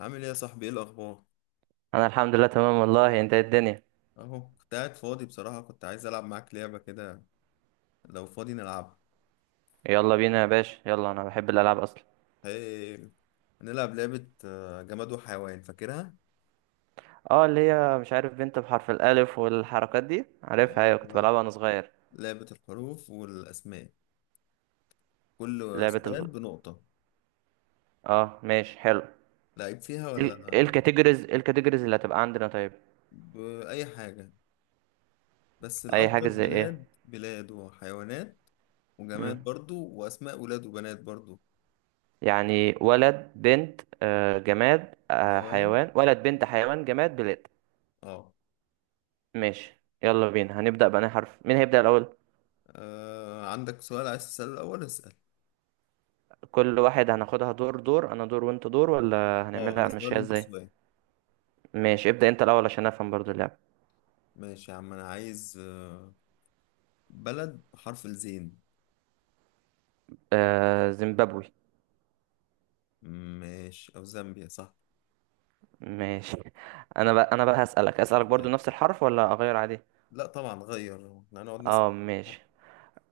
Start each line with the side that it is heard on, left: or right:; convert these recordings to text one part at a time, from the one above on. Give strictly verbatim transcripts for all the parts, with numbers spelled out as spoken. left: عامل ايه يا صاحبي؟ ايه الاخبار؟
right: انا الحمد لله تمام والله. انت إيه الدنيا؟
left: اهو كنت قاعد فاضي بصراحة. كنت عايز العب معاك لعبة كده لو فاضي نلعبها.
right: يلا بينا يا باشا، يلا، انا بحب الالعاب اصلا.
left: هي هنلعب لعبة آه، جماد وحيوان، فاكرها؟
right: اه، اللي هي مش عارف، بنت بحرف الالف والحركات دي عارفها. ايوه، كنت
left: ايوه،
right: بلعبها وانا صغير.
left: لعبة الحروف والاسماء، كل
right: لعبة
left: سؤال
right: ال...
left: بنقطة.
right: اه ماشي حلو.
left: لعيب فيها
right: ال- ايه
left: ولا؟
right: الكاتيجوريز، ايه الكاتيجوريز اللي هتبقى عندنا؟ طيب.
left: بأي حاجة، بس
right: اي
left: الافضل
right: حاجة زي ايه؟
left: بلاد بلاد وحيوانات. وجماد
right: مم.
left: برضو، واسماء ولاد وبنات برضو.
right: يعني ولد، بنت، آه جماد، آه
left: حيوان،
right: حيوان. ولد، بنت، حيوان، جماد، بلاد.
left: اه.
right: ماشي، يلا بينا، هنبدأ بأنهي حرف؟ مين هيبدأ الأول؟
left: آه، عندك سؤال عايز تسأله الاول؟ اسأل.
right: كل واحد هناخدها دور دور، انا دور وانت دور، ولا
left: اه، انا
right: هنعملها
left: سؤال
right: مشيها
left: وانت
right: ازاي؟
left: سؤال.
right: ماشي، ابدأ انت الأول عشان افهم برضو اللعب.
left: ماشي يا عم، انا عايز آه، بلد بحرف الزين.
right: آه، زيمبابوي.
left: ماشي، او زامبيا، صح.
right: ماشي انا بقى انا بقى هسألك، اسألك برضو نفس الحرف ولا اغير عليه؟
left: لا طبعا، غير، احنا هنقعد نسأل.
right: اه ماشي.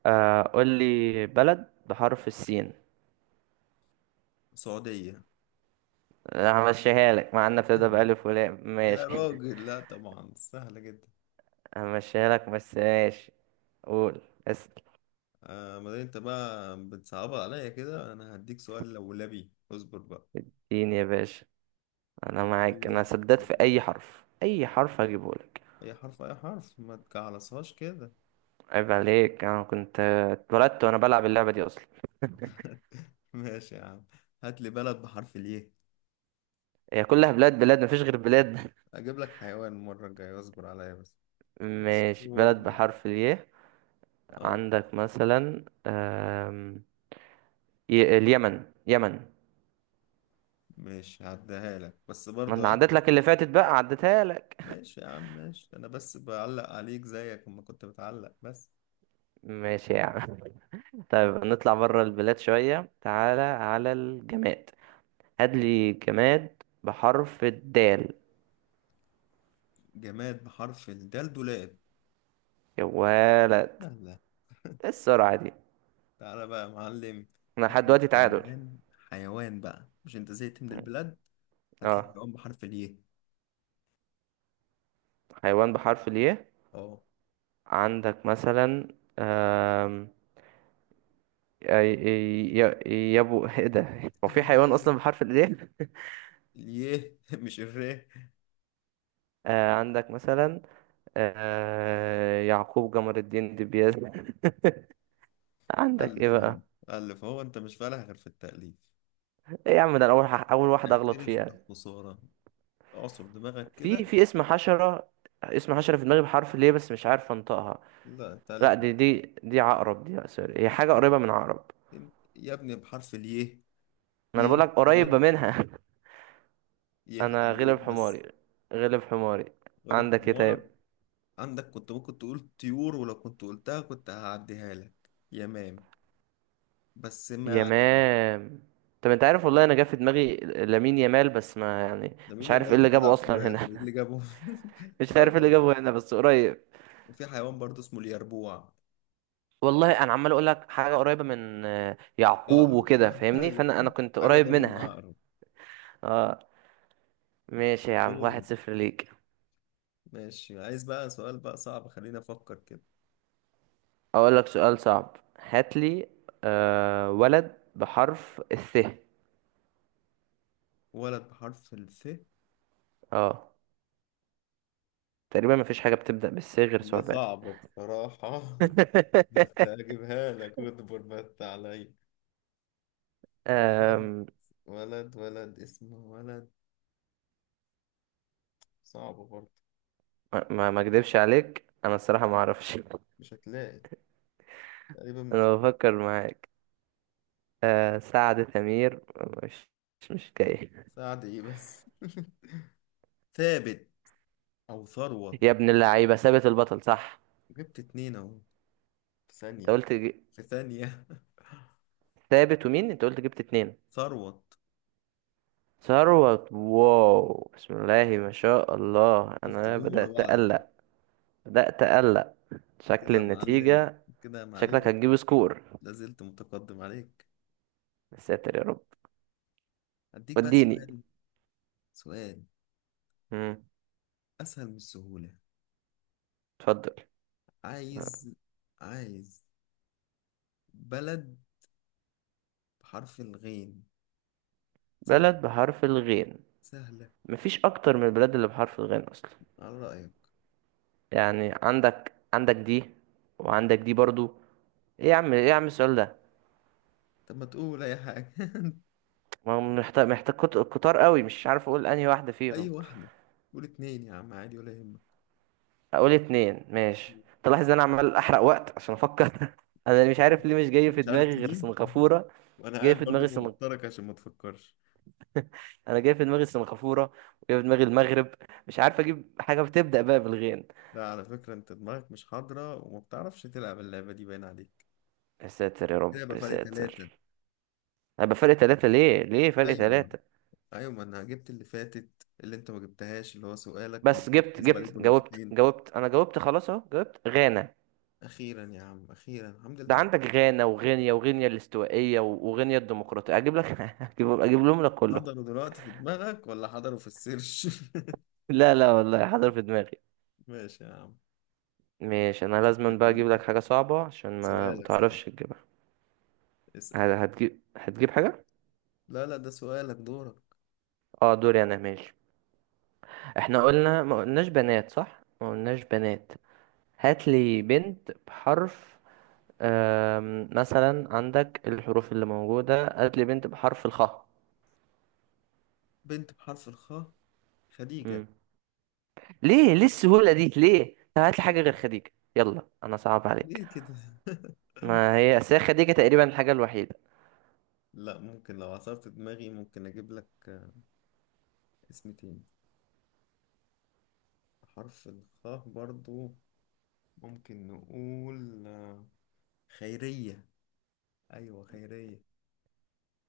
right: آه، قول لي بلد بحرف السين.
left: سعودية.
right: لا، همشيها لك مع انها بتبدأ
left: سهلة.
right: بألف ولام.
left: يا
right: ماشي
left: راجل، لا طبعا، سهلة جدا.
right: همشيها لك، بس ماشي. قول. اسأل.
left: آه، ما دام انت بقى بتصعبها عليا كده، انا هديك سؤال لولبي، اصبر بقى.
right: سين يا باشا. انا معاك، انا
left: عايز
right: سددت. في اي حرف، اي حرف هجيبه لك.
left: اي حرف، اي حرف، ما تجعلصهاش كده.
right: عيب عليك، انا كنت اتولدت وانا بلعب اللعبة دي اصلا.
left: ماشي يا عم، هات لي بلد بحرف اليه.
right: هي كلها بلاد بلاد، مفيش غير بلاد
left: اجيب لك حيوان المرة الجاية، اصبر عليا بس.
right: ماشي، بلد
left: اصبر.
right: بحرف الياء.
left: اه،
right: عندك مثلا، آم، ي- اليمن، يمن.
left: ماشي، هعديها لك بس
right: ما
left: برضه،
right: انا
left: اه.
right: عدت لك اللي فاتت بقى، عدتها لك.
left: ماشي يا عم، ماشي. انا بس بعلق عليك زيك اما كنت بتعلق بس.
right: ماشي يا عم. طيب نطلع بره البلاد شوية، تعالى على الجماد. هات لي جماد بحرف الدال.
left: جماد بحرف الدال: دولاب.
right: يا ولد!
left: لا، لا.
right: ايه السرعة دي؟
left: تعالى بقى يا معلم.
right: احنا
left: هات
right: لحد
left: لي
right: دلوقتي تعادل.
left: حيوان. حيوان بقى، مش انت زهقت من البلاد؟ هات لي
right: اه،
left: حيوان بحرف الياء.
right: حيوان بحرف الياء.
left: اه.
right: عندك مثلا آم، ي- ي- ي- يابو ايه ده، هو في حيوان اصلا بحرف الياء؟
left: الياء، مش الراء.
right: آه، عندك مثلا آه، يعقوب، جمر الدين، دبيز عندك ايه
left: الف،
right: بقى؟
left: الف، الف، هو انت مش فالح غير في التأليف؟
right: ايه يا عم، ده أنا اول ح- اول واحده اغلط
left: اعترف
right: فيها.
left: بالخسارة. اعصر دماغك
right: في
left: كده.
right: في اسم حشره، اسم حشره في دماغي بحرف ليه بس مش عارف انطقها.
left: لا، انت
right: لا،
left: عليك.
right: دي دي دي عقرب دي، لا سوري، هي حاجه قريبه من عقرب.
left: مرتين. يا ابني، بحرف الياء.
right: ما انا بقول
left: يه،
right: لك
left: يه،
right: قريبه منها
left: يه
right: انا
left: عليك
right: غلب
left: بس.
right: حماري، غلب حماري.
left: غير
right: عندك ايه
left: حمارك.
right: طيب؟
left: عندك، كنت ممكن تقول طيور، ولو كنت قلتها كنت هعديها لك، يمام. بس ما علينا.
right: يمام. طب انت عارف، والله انا جا في دماغي لامين، يامال، بس ما يعني
left: ده مين
right: مش عارف ايه
left: يمال؟ ده
right: اللي جابه
left: بيلعب كورة
right: اصلا
left: يا
right: هنا.
left: ابني، إيه اللي جابه؟
right: مش
left: لا
right: عارف ايه اللي
left: طبعا.
right: جابه هنا، بس قريب.
left: وفي حيوان برضه اسمه اليربوع.
right: والله انا عمال اقول لك حاجه قريبه من آه، يعقوب
left: عقرب،
right: وكده، فاهمني،
left: ايوه.
right: فانا انا كنت
left: حاجة
right: قريب
left: قريبة من
right: منها
left: عقرب.
right: اه ماشي يا عم، واحد
left: غيره.
right: صفر ليك.
left: ماشي، عايز بقى سؤال بقى صعب، خلينا افكر كده.
right: اقول لك سؤال صعب، هات لي آه، ولد بحرف الث.
left: ولد بحرف الف.
right: اه. تقريبا مفيش حاجه بتبدا بالث غير
left: هي
right: ثعبان
left: صعبة بصراحة. بس هجيبها لك، واصبر بس عليا. ولد،
right: آم،
left: ولد، ولد اسمه ولد. صعبة برضه.
right: ما ما ما اكدبش عليك، انا الصراحه ما اعرفش
left: مش هتلاقي. تقريبا
right: انا
left: مفيش.
right: بفكر معاك. آه، سعد، ثمير. مش، مش مش جاي.
left: سعد ايه بس؟ ثابت، او ثروت.
right: يا ابن اللعيبه، ثابت البطل صح.
left: جبت اتنين اهو. في
right: انت
left: ثانية.
right: قلت
left: في ثانية.
right: ثابت ومين؟ انت قلت جبت اتنين.
left: ثروت.
right: ثروت؟ واو، بسم الله ما شاء الله،
left: شفت؟
right: انا
left: جم ورا
right: بدأت
left: بعض كده.
right: اقلق. بدأت اقلق.
left: كده
right: شكل
left: يا معلم،
right: النتيجة.
left: كده يا
right: شكلك
left: معلم.
right: هتجيب سكور.
left: لازلت متقدم عليك.
right: يا ساتر يا رب.
left: هديك بقى
right: وديني.
left: سؤال. سؤال
right: مم.
left: اسهل من السهولة.
right: اتفضل.
left: عايز عايز بلد بحرف الغين.
right: بلد
left: سهلة.
right: بحرف الغين.
left: سهلة،
right: مفيش اكتر من البلاد اللي بحرف الغين اصلا.
left: على رأيك.
right: يعني عندك عندك دي، وعندك دي برضو. ايه يا عم، ايه يا عم السؤال ده؟
left: طب ما تقول اي حاجة.
right: ما هو محتاج محتاج كت- كتار قوي. مش عارف اقول انهي واحدة
left: اي
right: فيهم.
left: واحدة. قول اتنين يا عم، عادي ولا يهمك.
right: هقول اتنين، ماشي. تلاحظ ان انا عمال احرق وقت عشان افكر انا مش عارف ليه مش جاي في
left: مش عارف
right: دماغي غير
left: تجيب؟
right: سنغافورة.
left: وانا
right: جاي
left: قاعد
right: في
left: برضه
right: دماغي سنغ...
left: بوترك عشان ما تفكرش.
right: انا جاي في دماغي سنغافورة، وجاي في دماغي المغرب. مش عارف اجيب حاجة بتبدأ بقى بالغين.
left: لا، على فكرة انت دماغك مش حاضرة، وما بتعرفش تلعب اللعبة دي، باين عليك.
right: يا ساتر يا رب،
left: لعبة
right: يا
left: فرق ثلاثة.
right: ساتر. انا بفرق ثلاثة؟ ليه ليه فرق
left: ايوه،
right: ثلاثة؟
left: ايوه، ما انا جبت اللي فاتت، اللي انت ما جبتهاش، اللي هو سؤالك،
right: بس
left: ومفروض
right: جبت
left: تحسب عليك
right: جبت جاوبت
left: بنقطتين.
right: جاوبت انا جاوبت، خلاص اهو، جاوبت غانا.
left: اخيرا يا عم، اخيرا، الحمد
right: ده
left: لله.
right: عندك غانا، وغينيا، وغينيا الاستوائية، و- وغينيا الديمقراطية. اجيب لك اجيب، أجيب لهم لك كله.
left: حضروا دلوقتي في دماغك ولا حضروا في السيرش؟
right: لا لا، والله حاضر في دماغي.
left: ماشي يا عم.
right: ماشي، انا لازم
left: لك
right: بقى
left: انا
right: اجيب
left: بقى.
right: لك حاجه صعبه عشان ما
left: سؤالك صحيح.
right: متعرفش تجيبها.
left: اسأل.
right: ه- هتجيب هتجيب حاجه.
left: لا، لا، ده سؤالك دورك.
right: اه دوري انا، ماشي. احنا قلنا ما قلناش بنات، صح؟ ما قلناش بنات. هات لي بنت بحرف آم، مثلا، عندك الحروف اللي موجوده. هات لي بنت بحرف الخاء.
left: بنت بحرف الخاء. خديجة.
right: مم. ليه ليه السهوله دي ليه؟ طب هات لي حاجه غير خديجه، يلا، انا صعب عليك.
left: ليه كده؟
right: ما هي أصل هي خديجه تقريبا الحاجه الوحيده.
left: لا، ممكن لو عصرت دماغي ممكن اجيب لك اسم تاني. حرف الخاء برضو. ممكن نقول آه، خيرية. ايوه، خيرية.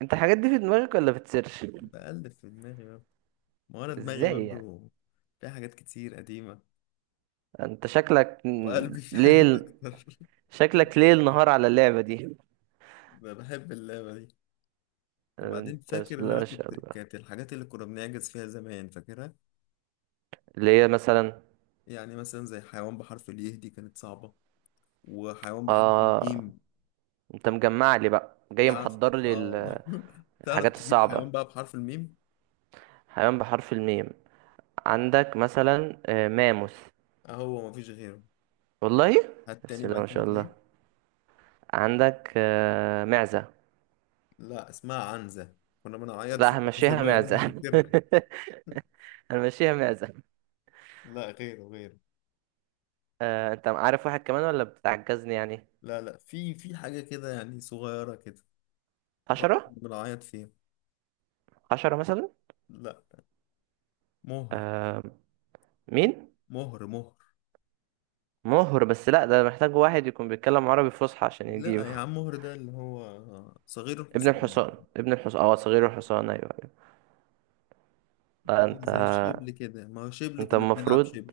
right: انت الحاجات دي في دماغك ولا بتسيرش؟
left: بقلب في دماغي برضو. ما هو انا دماغي
right: ازاي يعني؟
left: برضو. في حاجات كتير قديمة.
right: انت شكلك م-
left: وقلبي في حاجات
right: ليه.
left: اكتر.
right: شكلك ليل نهار على اللعبة دي.
left: أنا بحب اللعبة دي. وبعدين
right: انت
left: فاكر
right: بسم
left: اللي
right: الله
left: انا
right: ما شاء
left: كنت،
right: الله.
left: كانت الحاجات اللي كنا بنعجز فيها زمان، فاكرها.
right: اللي هي مثلا.
left: يعني مثلا زي حيوان بحرف اليه، دي كانت صعبة. وحيوان بحرف
right: اه.
left: الميم.
right: انت مجمع لي بقى، جاي
left: تعرف؟
right: محضر لي
left: اه.
right: ال-
left: تعرف
right: الحاجات
left: تجيب
right: الصعبة.
left: حيوان بقى بحرف الميم؟
right: حيوان بحرف الميم. عندك مثلا آه، ماموث.
left: اهو مفيش غيره.
right: والله.
left: هات تاني
right: بسم الله
left: بقى
right: ما
left: كده
right: شاء الله.
left: طيب.
right: عندك آه، معزة.
left: لا، اسمها عنزة. كنا بنعيط
right: لا،
left: فيها في
right: همشيها
left: زمان
right: معزة
left: كده.
right: همشيها معزة.
left: لا، غيره غيره.
right: آه، انت عارف واحد كمان ولا بتعجزني يعني؟
left: لا، لا، في في حاجة كده يعني صغيرة كده. برضه
right: حشرة.
left: كنا بنعيط فيها.
right: حشرة مثلا.
left: لا. مهر.
right: آه. مين؟
left: مهر، مهر.
right: مهر؟ بس لا ده محتاج واحد يكون بيتكلم عربي فصحى عشان
left: لا
right: يجيبه.
left: يا عم، مهر ده اللي هو صغير
right: ابن
left: الحصان.
right: الحصان، ابن الحصان، اه، صغير الحصان، ايوه ايوه. لا
left: يعني
right: انت،
left: زي الشبل كده، ما هو شبل
right: انت
left: كنا بنلعب
right: المفروض،
left: شبل.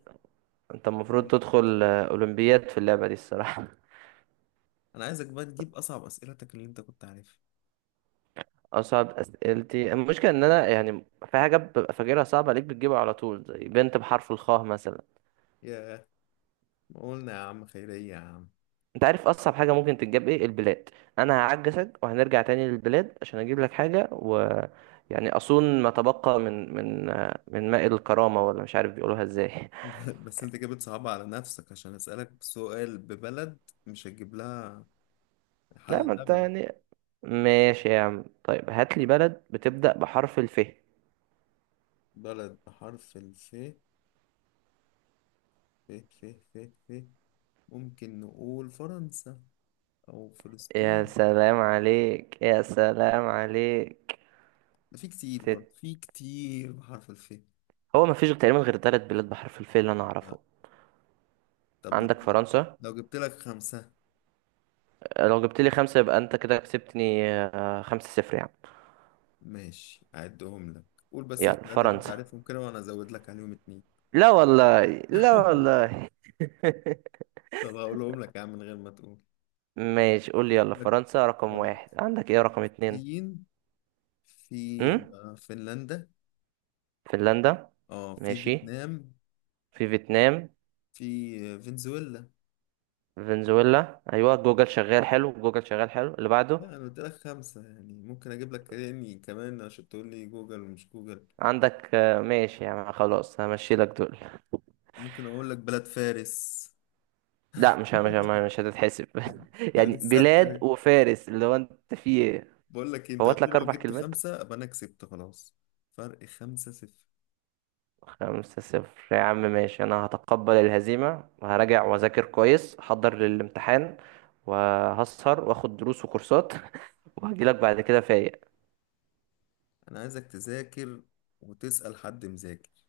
right: انت المفروض
left: كنا بنلعب
right: تدخل
left: شبل.
right: آه، اولمبياد في اللعبه دي الصراحه
left: انا عايزك بقى تجيب اصعب اسئلتك اللي انت كنت عارفها.
right: اصعب اسئلتي، المشكله ان انا يعني في حاجه ببقى فاكرها صعبه عليك بتجيبها على طول، زي بنت بحرف الخاء مثلا.
left: ياه. قولنا يا عم خيرية يا عم.
right: انت عارف اصعب حاجه ممكن تتجاب ايه؟ البلاد. انا هعجزك وهنرجع تاني للبلاد عشان اجيب لك حاجه، و يعني اصون ما تبقى من من آه، من ماء الكرامه، ولا مش عارف بيقولوها ازاي.
left: بس انت كده بتصعب على نفسك، عشان اسألك سؤال ببلد مش هتجيب لها
right: لا،
left: حل
right: ما انت
left: ابدا.
right: يعني. ماشي يا عم، طيب هات لي بلد بتبدأ بحرف الف.
left: بلد بحرف الف، ف ف ف ف ممكن نقول فرنسا، او
right: يا
left: فلسطين.
right: سلام عليك، يا سلام عليك.
left: ده في كتير برضه،
right: تت...
left: في كتير بحرف الف.
right: هو مفيش تقريبا غير ثلاث بلاد بحرف الف اللي انا
left: لا.
right: اعرفه.
left: طب لو
right: عندك فرنسا.
left: لو جبت لك خمسة.
right: آه، لو جبت لي خمسة يبقى انت كده كسبتني، آه، خمسة صفر يعني.
left: ماشي، اعدهم لك. قول بس
right: يلا
left: الثلاثة اللي انت
right: فرنسا.
left: عارفهم كده، وانا ازود لك عليهم اتنين.
right: لا والله، لا والله.
left: طب هقولهم لك يا عم من غير ما تقول.
right: ماشي، قول لي. يلا
left: لك:
right: فرنسا رقم واحد،
left: فرنسا،
right: عندك ايه رقم اتنين؟
left: الصين، في
right: امم
left: فنلندا،
right: فنلندا.
left: اه، في
right: ماشي.
left: فيتنام،
right: في فيتنام.
left: في فنزويلا.
right: فنزويلا. ايوه، جوجل شغال حلو، جوجل شغال حلو. اللي بعده؟
left: لا، انا قلت لك خمسة يعني ممكن اجيب لك يعني كمان، عشان تقول لي جوجل ومش جوجل.
right: عندك آه، ماشي يعني خلاص، همشي لك دول.
left: ممكن اقول لك بلاد فارس.
right: لا، مش مش مش هتتحسب
left: ادي
right: يعني
left: الستة.
right: بلاد
left: أهي.
right: وفارس، اللي هو انت فيه ايه؟
left: بقول لك إيه، انت
right: فوت
left: قلت لي
right: لك
left: لو
right: اربع
left: جبت
right: كلمات.
left: خمسة ابقى انا كسبت خلاص. فرق خمسة صفر.
right: خمسة صفر يا عم، ماشي. انا هتقبل الهزيمة وهراجع واذاكر كويس، احضر للامتحان. وهسهر واخد دروس وكورسات وهجيلك بعد كده فايق.
left: انا عايزك تذاكر، وتسأل حد مذاكر.